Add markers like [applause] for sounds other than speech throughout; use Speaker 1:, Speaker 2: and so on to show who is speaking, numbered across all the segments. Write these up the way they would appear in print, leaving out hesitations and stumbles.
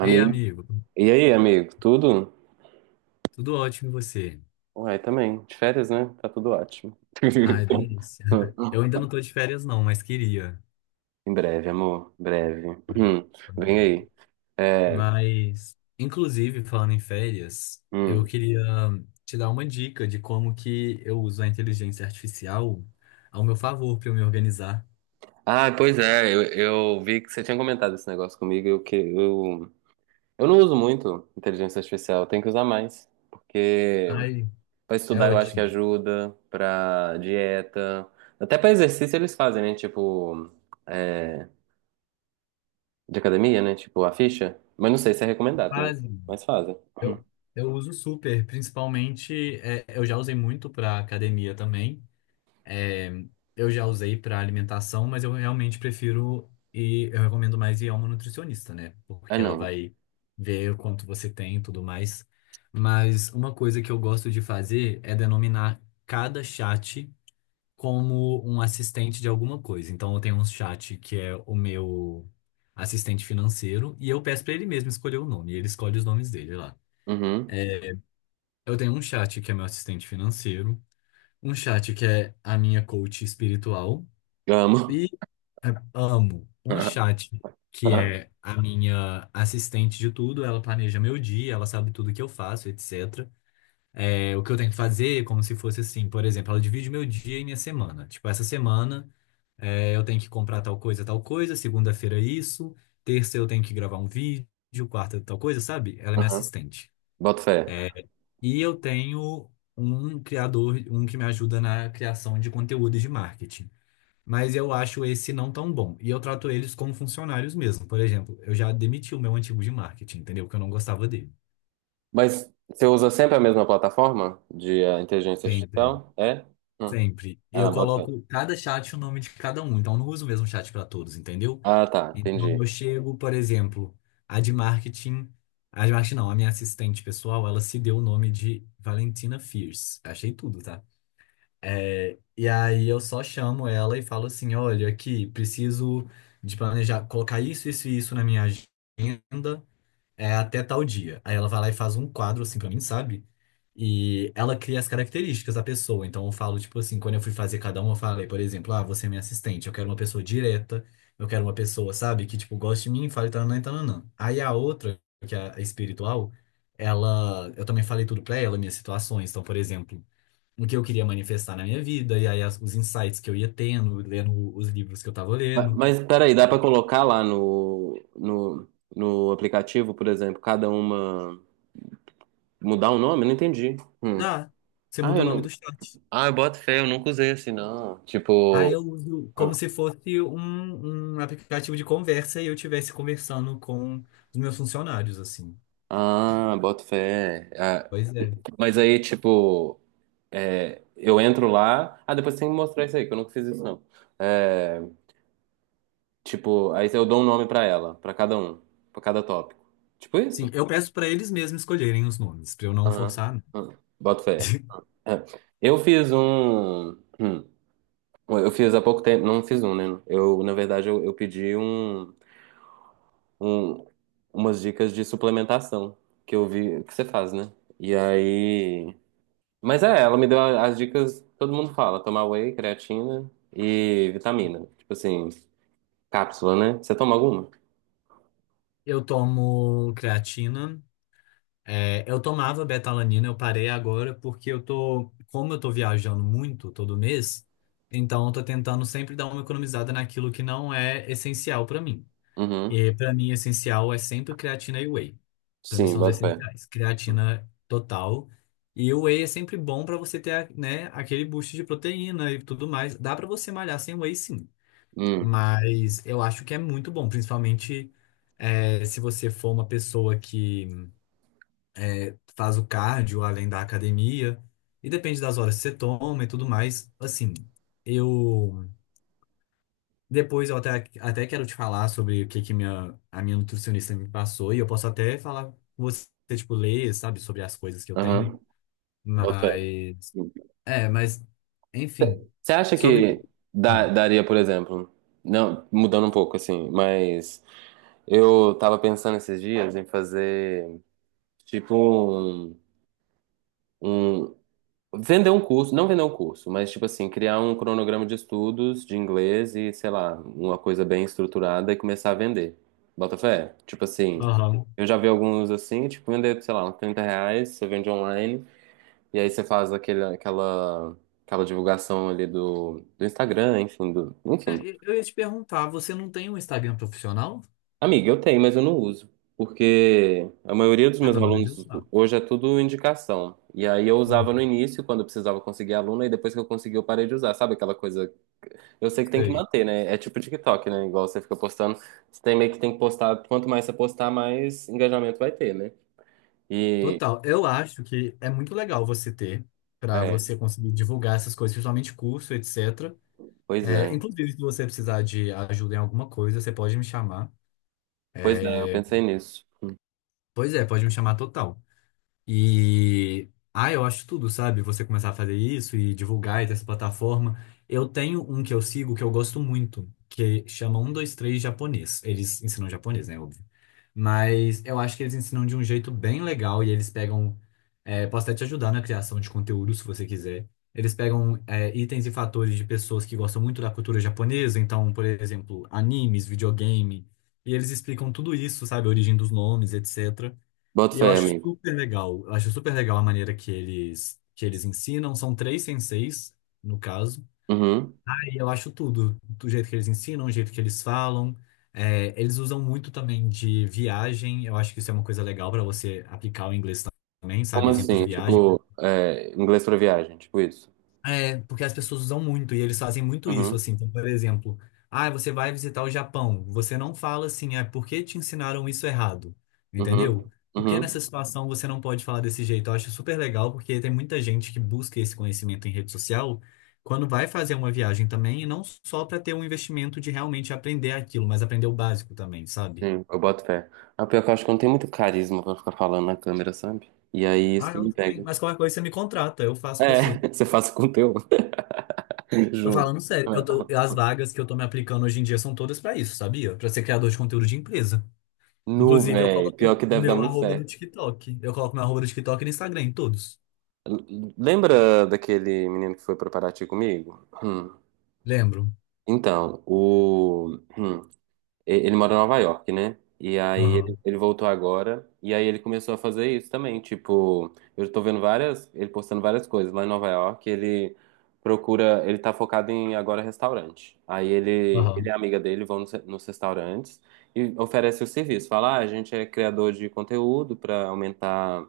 Speaker 1: Ei, amigo,
Speaker 2: E aí, amigo? Tudo?
Speaker 1: tudo ótimo e você?
Speaker 2: Uai, também. De férias, né? Tá tudo ótimo.
Speaker 1: Ai,
Speaker 2: [laughs]
Speaker 1: delícia. [laughs] Eu ainda não tô de férias, não, mas queria.
Speaker 2: Em breve, amor. Em breve.
Speaker 1: Ai,
Speaker 2: Hum,
Speaker 1: pois
Speaker 2: Vem
Speaker 1: é.
Speaker 2: aí. É,
Speaker 1: Mas, inclusive, falando em férias, eu
Speaker 2: hum.
Speaker 1: queria te dar uma dica de como que eu uso a inteligência artificial ao meu favor para eu me organizar.
Speaker 2: Ah, pois é. Eu vi que você tinha comentado esse negócio comigo. Eu não uso muito inteligência artificial. Eu tenho que usar mais. Porque
Speaker 1: Ai,
Speaker 2: pra
Speaker 1: é
Speaker 2: estudar eu acho que
Speaker 1: ótimo.
Speaker 2: ajuda. Pra dieta. Até pra exercício eles fazem, né? Tipo... é, de academia, né? Tipo, a ficha. Mas não sei se é recomendado, né?
Speaker 1: Quase.
Speaker 2: Mas fazem.
Speaker 1: Eu, eu uso super, principalmente, eu já usei muito para academia também. É, eu já usei para alimentação, mas eu realmente prefiro e eu recomendo mais ir a uma nutricionista, né?
Speaker 2: É
Speaker 1: Porque ela
Speaker 2: não.
Speaker 1: vai ver o quanto você tem e tudo mais. Mas uma coisa que eu gosto de fazer é denominar cada chat como um assistente de alguma coisa. Então eu tenho um chat que é o meu assistente financeiro e eu peço para ele mesmo escolher o nome, e ele escolhe os nomes dele lá.
Speaker 2: Uhum.
Speaker 1: Eu tenho um chat que é meu assistente financeiro, um chat que é a minha coach espiritual.
Speaker 2: Eu amo.
Speaker 1: E. É, Amo um
Speaker 2: [laughs]
Speaker 1: chat que é a minha assistente de tudo, ela planeja meu dia, ela sabe tudo que eu faço, etc. O que eu tenho que fazer, como se fosse assim, por exemplo, ela divide meu dia e minha semana. Tipo, essa semana eu tenho que comprar tal coisa, segunda-feira isso, terça eu tenho que gravar um vídeo, quarta tal coisa, sabe? Ela é minha
Speaker 2: Uhum.
Speaker 1: assistente.
Speaker 2: Boto fé.
Speaker 1: É, e eu tenho um criador, um que me ajuda na criação de conteúdo e de marketing, mas eu acho esse não tão bom. E eu trato eles como funcionários mesmo. Por exemplo, eu já demiti o meu antigo de marketing, entendeu? Porque eu não gostava dele.
Speaker 2: Mas você usa sempre a mesma plataforma de inteligência
Speaker 1: Sempre,
Speaker 2: artificial? É? Hum.
Speaker 1: sempre. Eu
Speaker 2: Ah, boto fé.
Speaker 1: coloco cada chat o nome de cada um, então eu não uso o mesmo chat para todos, entendeu?
Speaker 2: Ah, tá.
Speaker 1: Então
Speaker 2: Entendi.
Speaker 1: eu chego, por exemplo, a de marketing, a de marketing não, a minha assistente pessoal, ela se deu o nome de Valentina Fierce. Achei tudo, tá? E aí eu só chamo ela e falo assim, olha, aqui, preciso de planejar, colocar isso, isso e isso na minha agenda, é, até tal dia. Aí ela vai lá e faz um quadro assim pra mim, sabe? E ela cria as características da pessoa. Então eu falo, tipo assim, quando eu fui fazer cada um, eu falei, por exemplo, ah, você é minha assistente, eu quero uma pessoa direta, eu quero uma pessoa, sabe, que, tipo, goste de mim, e fale tananã e tananã. Aí a outra, que é a espiritual, ela, eu também falei tudo pra ela, minhas situações. Então, por exemplo, o que eu queria manifestar na minha vida, e aí os insights que eu ia tendo, lendo os livros que eu tava lendo.
Speaker 2: Mas peraí, dá pra colocar lá no aplicativo, por exemplo, cada uma. Mudar o nome? Eu não entendi. Hum.
Speaker 1: Ah, você
Speaker 2: Ah,
Speaker 1: muda
Speaker 2: eu
Speaker 1: o nome
Speaker 2: não.
Speaker 1: do chat.
Speaker 2: Ah, eu boto fé, eu nunca usei assim, não.
Speaker 1: Aí
Speaker 2: Tipo.
Speaker 1: eu uso
Speaker 2: Hum.
Speaker 1: como se fosse um aplicativo de conversa e eu estivesse conversando com os meus funcionários, assim.
Speaker 2: Ah, boto fé. Ah,
Speaker 1: Pois é.
Speaker 2: mas aí, tipo, é, eu entro lá. Ah, depois tem que mostrar isso aí, que eu nunca fiz isso, não. É, tipo, aí eu dou um nome pra ela, pra cada um, pra cada tópico. Tipo
Speaker 1: Sim,
Speaker 2: isso?
Speaker 1: eu peço para eles mesmos escolherem os nomes, para eu não
Speaker 2: Aham.
Speaker 1: forçar.
Speaker 2: Aham. Boto fé.
Speaker 1: [laughs]
Speaker 2: É. Eu fiz um. hum, eu fiz há pouco tempo. Não fiz um, né? Eu, na verdade, eu pedi um, umas dicas de suplementação que eu vi que você faz, né? E aí. Mas é, ela me deu as dicas, todo mundo fala, tomar whey, creatina e vitamina. Né? Tipo assim, cápsula, né? Você toma alguma?
Speaker 1: Eu tomo creatina. Eu tomava betalanina, eu parei agora porque eu tô, como eu tô viajando muito todo mês, então eu tô tentando sempre dar uma economizada naquilo que não é essencial pra mim.
Speaker 2: Uhum.
Speaker 1: E pra mim essencial é sempre creatina e whey. Pra mim
Speaker 2: Sim,
Speaker 1: são os
Speaker 2: boto fé.
Speaker 1: essenciais. Creatina total, e o whey é sempre bom pra você ter, né, aquele boost de proteína e tudo mais. Dá pra você malhar sem whey, sim.
Speaker 2: Hum,
Speaker 1: Mas eu acho que é muito bom, principalmente, é, se você for uma pessoa que faz o cardio além da academia, e depende das horas que você toma e tudo mais. Assim, eu. Depois eu até, até quero te falar sobre o que, que minha, a minha nutricionista me passou, e eu posso até falar com você, tipo, ler, sabe, sobre as coisas que eu tenho.
Speaker 2: aham, boto fé.
Speaker 1: Mas.
Speaker 2: Hum.
Speaker 1: É, mas. Enfim.
Speaker 2: Você acha
Speaker 1: Sobre.
Speaker 2: que
Speaker 1: Ah,
Speaker 2: daria, por exemplo, não, mudando um pouco assim, mas eu tava pensando esses dias em fazer tipo um, vender um curso, não vender um curso, mas tipo assim, criar um cronograma de estudos de inglês e, sei lá, uma coisa bem estruturada e começar a vender. Bota fé? Tipo assim,
Speaker 1: aham.
Speaker 2: eu já vi alguns assim, tipo, vender, sei lá, uns R$ 30, você vende online, e aí você faz aquela divulgação ali do Instagram, enfim, do, enfim.
Speaker 1: Eu ia te perguntar, você não tem um Instagram profissional?
Speaker 2: Amiga, eu tenho, mas eu não uso. Porque a maioria dos
Speaker 1: Tá
Speaker 2: meus
Speaker 1: na hora
Speaker 2: alunos
Speaker 1: de usar.
Speaker 2: hoje é tudo indicação. E aí eu
Speaker 1: Hum.
Speaker 2: usava no início, quando eu precisava conseguir aluno, e depois que eu consegui, eu parei de usar. Sabe aquela coisa. Eu sei que tem que
Speaker 1: Sei.
Speaker 2: manter, né? É tipo TikTok, né? Igual você fica postando, você tem meio que tem que postar, quanto mais você postar, mais engajamento vai ter, né? E
Speaker 1: Total. Eu acho que é muito legal você ter, para
Speaker 2: é,
Speaker 1: você conseguir divulgar essas coisas, principalmente curso, etc.
Speaker 2: pois é.
Speaker 1: Inclusive, se você precisar de ajuda em alguma coisa, você pode me chamar.
Speaker 2: Pois é, eu
Speaker 1: É,
Speaker 2: pensei nisso.
Speaker 1: Pois é, pode me chamar total. E ah, eu acho tudo, sabe? Você começar a fazer isso e divulgar e ter essa plataforma. Eu tenho um que eu sigo que eu gosto muito, que chama 123 japonês. Eles ensinam japonês, né? Óbvio. Mas eu acho que eles ensinam de um jeito bem legal e eles pegam. Posso até te ajudar na criação de conteúdo, se você quiser. Eles pegam, itens e fatores de pessoas que gostam muito da cultura japonesa, então, por exemplo, animes, videogame, e eles explicam tudo isso, sabe? A origem dos nomes, etc.
Speaker 2: Bota
Speaker 1: E eu
Speaker 2: fé,
Speaker 1: acho
Speaker 2: amigo.
Speaker 1: super legal. Eu acho super legal a maneira que eles ensinam. São três senseis, no caso.
Speaker 2: Uhum.
Speaker 1: E eu acho tudo. Do jeito que eles ensinam, do jeito que eles falam. Eles usam muito também de viagem. Eu acho que isso é uma coisa legal para você aplicar o inglês também,
Speaker 2: Como
Speaker 1: sabe? Exemplo de
Speaker 2: assim?
Speaker 1: viagem.
Speaker 2: Tipo, é, inglês pra viagem, tipo isso.
Speaker 1: Porque as pessoas usam muito e eles fazem muito isso,
Speaker 2: Uhum.
Speaker 1: assim. Então, por exemplo, ah, você vai visitar o Japão. Você não fala assim, ah, por que te ensinaram isso errado? Entendeu?
Speaker 2: Uhum.
Speaker 1: Por que nessa
Speaker 2: Uhum.
Speaker 1: situação você não pode falar desse jeito? Eu acho super legal, porque tem muita gente que busca esse conhecimento em rede social quando vai fazer uma viagem também, e não só para ter um investimento de realmente aprender aquilo, mas aprender o básico também, sabe?
Speaker 2: Sim, eu boto fé. A pior que eu acho que eu não tem muito carisma pra ficar falando na câmera, sabe? E aí isso
Speaker 1: Ah,
Speaker 2: que
Speaker 1: eu não
Speaker 2: me
Speaker 1: tenho.
Speaker 2: pega.
Speaker 1: Mas qualquer coisa você me contrata, eu faço para você.
Speaker 2: É, [laughs] você faz o conteúdo. [laughs]
Speaker 1: Tô
Speaker 2: Juro.
Speaker 1: falando sério, eu tô, as vagas que eu tô me aplicando hoje em dia são todas pra isso, sabia? Pra ser criador de conteúdo de empresa.
Speaker 2: Nu,
Speaker 1: Inclusive, eu
Speaker 2: velho.
Speaker 1: coloco
Speaker 2: Pior
Speaker 1: o
Speaker 2: que deve dar
Speaker 1: meu
Speaker 2: muito
Speaker 1: arroba do
Speaker 2: certo.
Speaker 1: TikTok. Eu coloco meu arroba do TikTok e no Instagram, em todos.
Speaker 2: Lembra daquele menino que foi pra Paraty comigo? Hum.
Speaker 1: Lembro.
Speaker 2: Então, o. Ele mora em Nova York, né? E aí
Speaker 1: Aham,
Speaker 2: ele voltou agora. E aí ele começou a fazer isso também. Tipo, eu tô vendo várias. Ele postando várias coisas lá em Nova York. Ele procura. Ele tá focado em agora restaurante. Aí ele e
Speaker 1: aham.
Speaker 2: a amiga dele vão nos restaurantes e oferece o serviço. Fala, ah, a gente é criador de conteúdo pra aumentar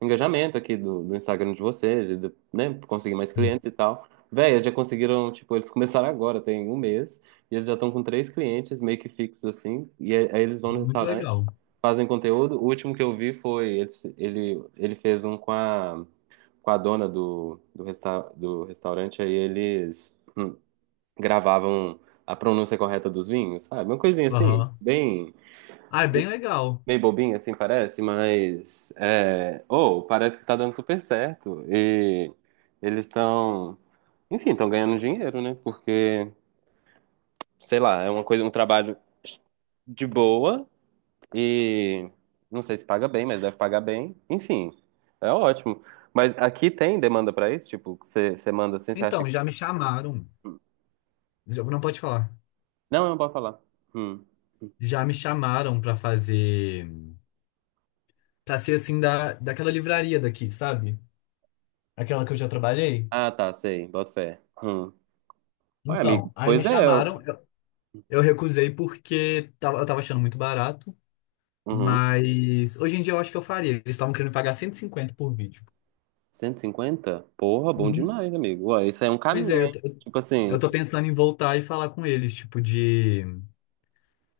Speaker 2: engajamento aqui do Instagram de vocês e do, né, conseguir mais
Speaker 1: Sim.
Speaker 2: clientes e tal. Véi, eles já conseguiram, tipo, eles começaram agora, tem um mês, e eles já estão com três clientes meio que fixos assim, e aí eles vão no
Speaker 1: Muito
Speaker 2: restaurante,
Speaker 1: legal.
Speaker 2: fazem conteúdo. O último que eu vi foi, ele fez um com com a dona do restaurante, aí eles gravavam a pronúncia correta dos vinhos, sabe? Uma coisinha assim,
Speaker 1: Aham.
Speaker 2: bem
Speaker 1: Ah, é bem legal.
Speaker 2: meio bobinha, assim parece, mas é, oh, parece que tá dando super certo. E eles estão, enfim, estão ganhando dinheiro, né? Porque, sei lá, é uma coisa, um trabalho de boa e não sei se paga bem, mas deve pagar bem. Enfim, é ótimo. Mas aqui tem demanda pra isso? Tipo, você manda assim, você acha
Speaker 1: Então,
Speaker 2: que.
Speaker 1: já me chamaram. Não pode falar.
Speaker 2: Não, não pode falar. Hum.
Speaker 1: Já me chamaram pra fazer. Pra ser assim, da, daquela livraria daqui, sabe? Aquela que eu já trabalhei.
Speaker 2: Ah, tá, sei, boto fé. Hum. Ué, amigo,
Speaker 1: Então, aí me
Speaker 2: pois é.
Speaker 1: chamaram.
Speaker 2: Eu-
Speaker 1: Eu recusei porque eu tava achando muito barato.
Speaker 2: Uhum.
Speaker 1: Mas hoje em dia eu acho que eu faria. Eles estavam querendo pagar 150 por vídeo.
Speaker 2: Cento e cinquenta, porra, bom
Speaker 1: Uhum.
Speaker 2: demais, amigo. Ué, isso aí é um
Speaker 1: Pois
Speaker 2: caminho,
Speaker 1: é, eu
Speaker 2: hein?
Speaker 1: tô,
Speaker 2: Tipo assim,
Speaker 1: eu tô pensando em voltar e falar com eles, tipo, de,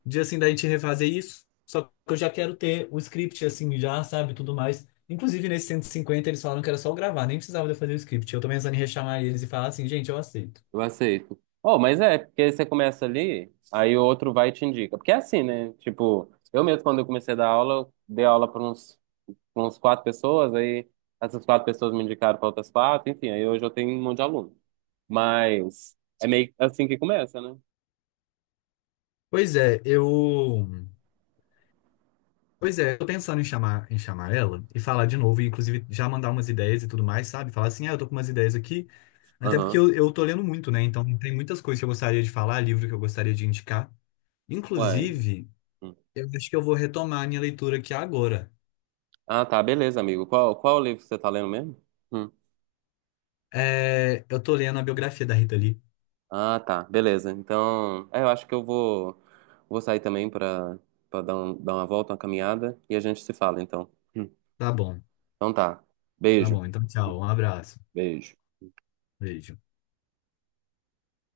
Speaker 1: de assim, da gente refazer isso. Só que eu já quero ter o script, assim, já, sabe, tudo mais. Inclusive, nesse 150 eles falaram que era só eu gravar, nem precisava de eu fazer o script. Eu tô pensando em rechamar eles e falar assim, gente, eu aceito.
Speaker 2: eu aceito. Oh, mas é, porque aí você começa ali, aí o outro vai e te indica. Porque é assim, né? Tipo, eu mesmo, quando eu comecei a dar aula, eu dei aula pra uns quatro pessoas, aí essas quatro pessoas me indicaram para outras quatro, enfim, aí hoje eu tenho um monte de aluno. Mas é meio assim que começa, né?
Speaker 1: Pois é, eu. Pois é, eu tô pensando em chamar, ela e falar de novo, e inclusive já mandar umas ideias e tudo mais, sabe? Falar assim, ah, eu tô com umas ideias aqui. Até porque
Speaker 2: Aham.
Speaker 1: eu tô lendo muito, né? Então tem muitas coisas que eu gostaria de falar, livro que eu gostaria de indicar.
Speaker 2: Uai.
Speaker 1: Inclusive,
Speaker 2: Hum.
Speaker 1: eu acho que eu vou retomar a minha leitura aqui agora.
Speaker 2: Ah, tá, beleza, amigo. Qual o livro que você tá lendo mesmo? Hum.
Speaker 1: Eu tô lendo a biografia da Rita Lee.
Speaker 2: Ah, tá, beleza. Então, é, eu acho que vou sair também pra para dar, um, dar uma volta, uma caminhada e a gente se fala, então. Hum.
Speaker 1: Tá bom,
Speaker 2: Então tá.
Speaker 1: tá
Speaker 2: Beijo,
Speaker 1: bom. Então, tchau. Um abraço.
Speaker 2: beijo.
Speaker 1: Beijo.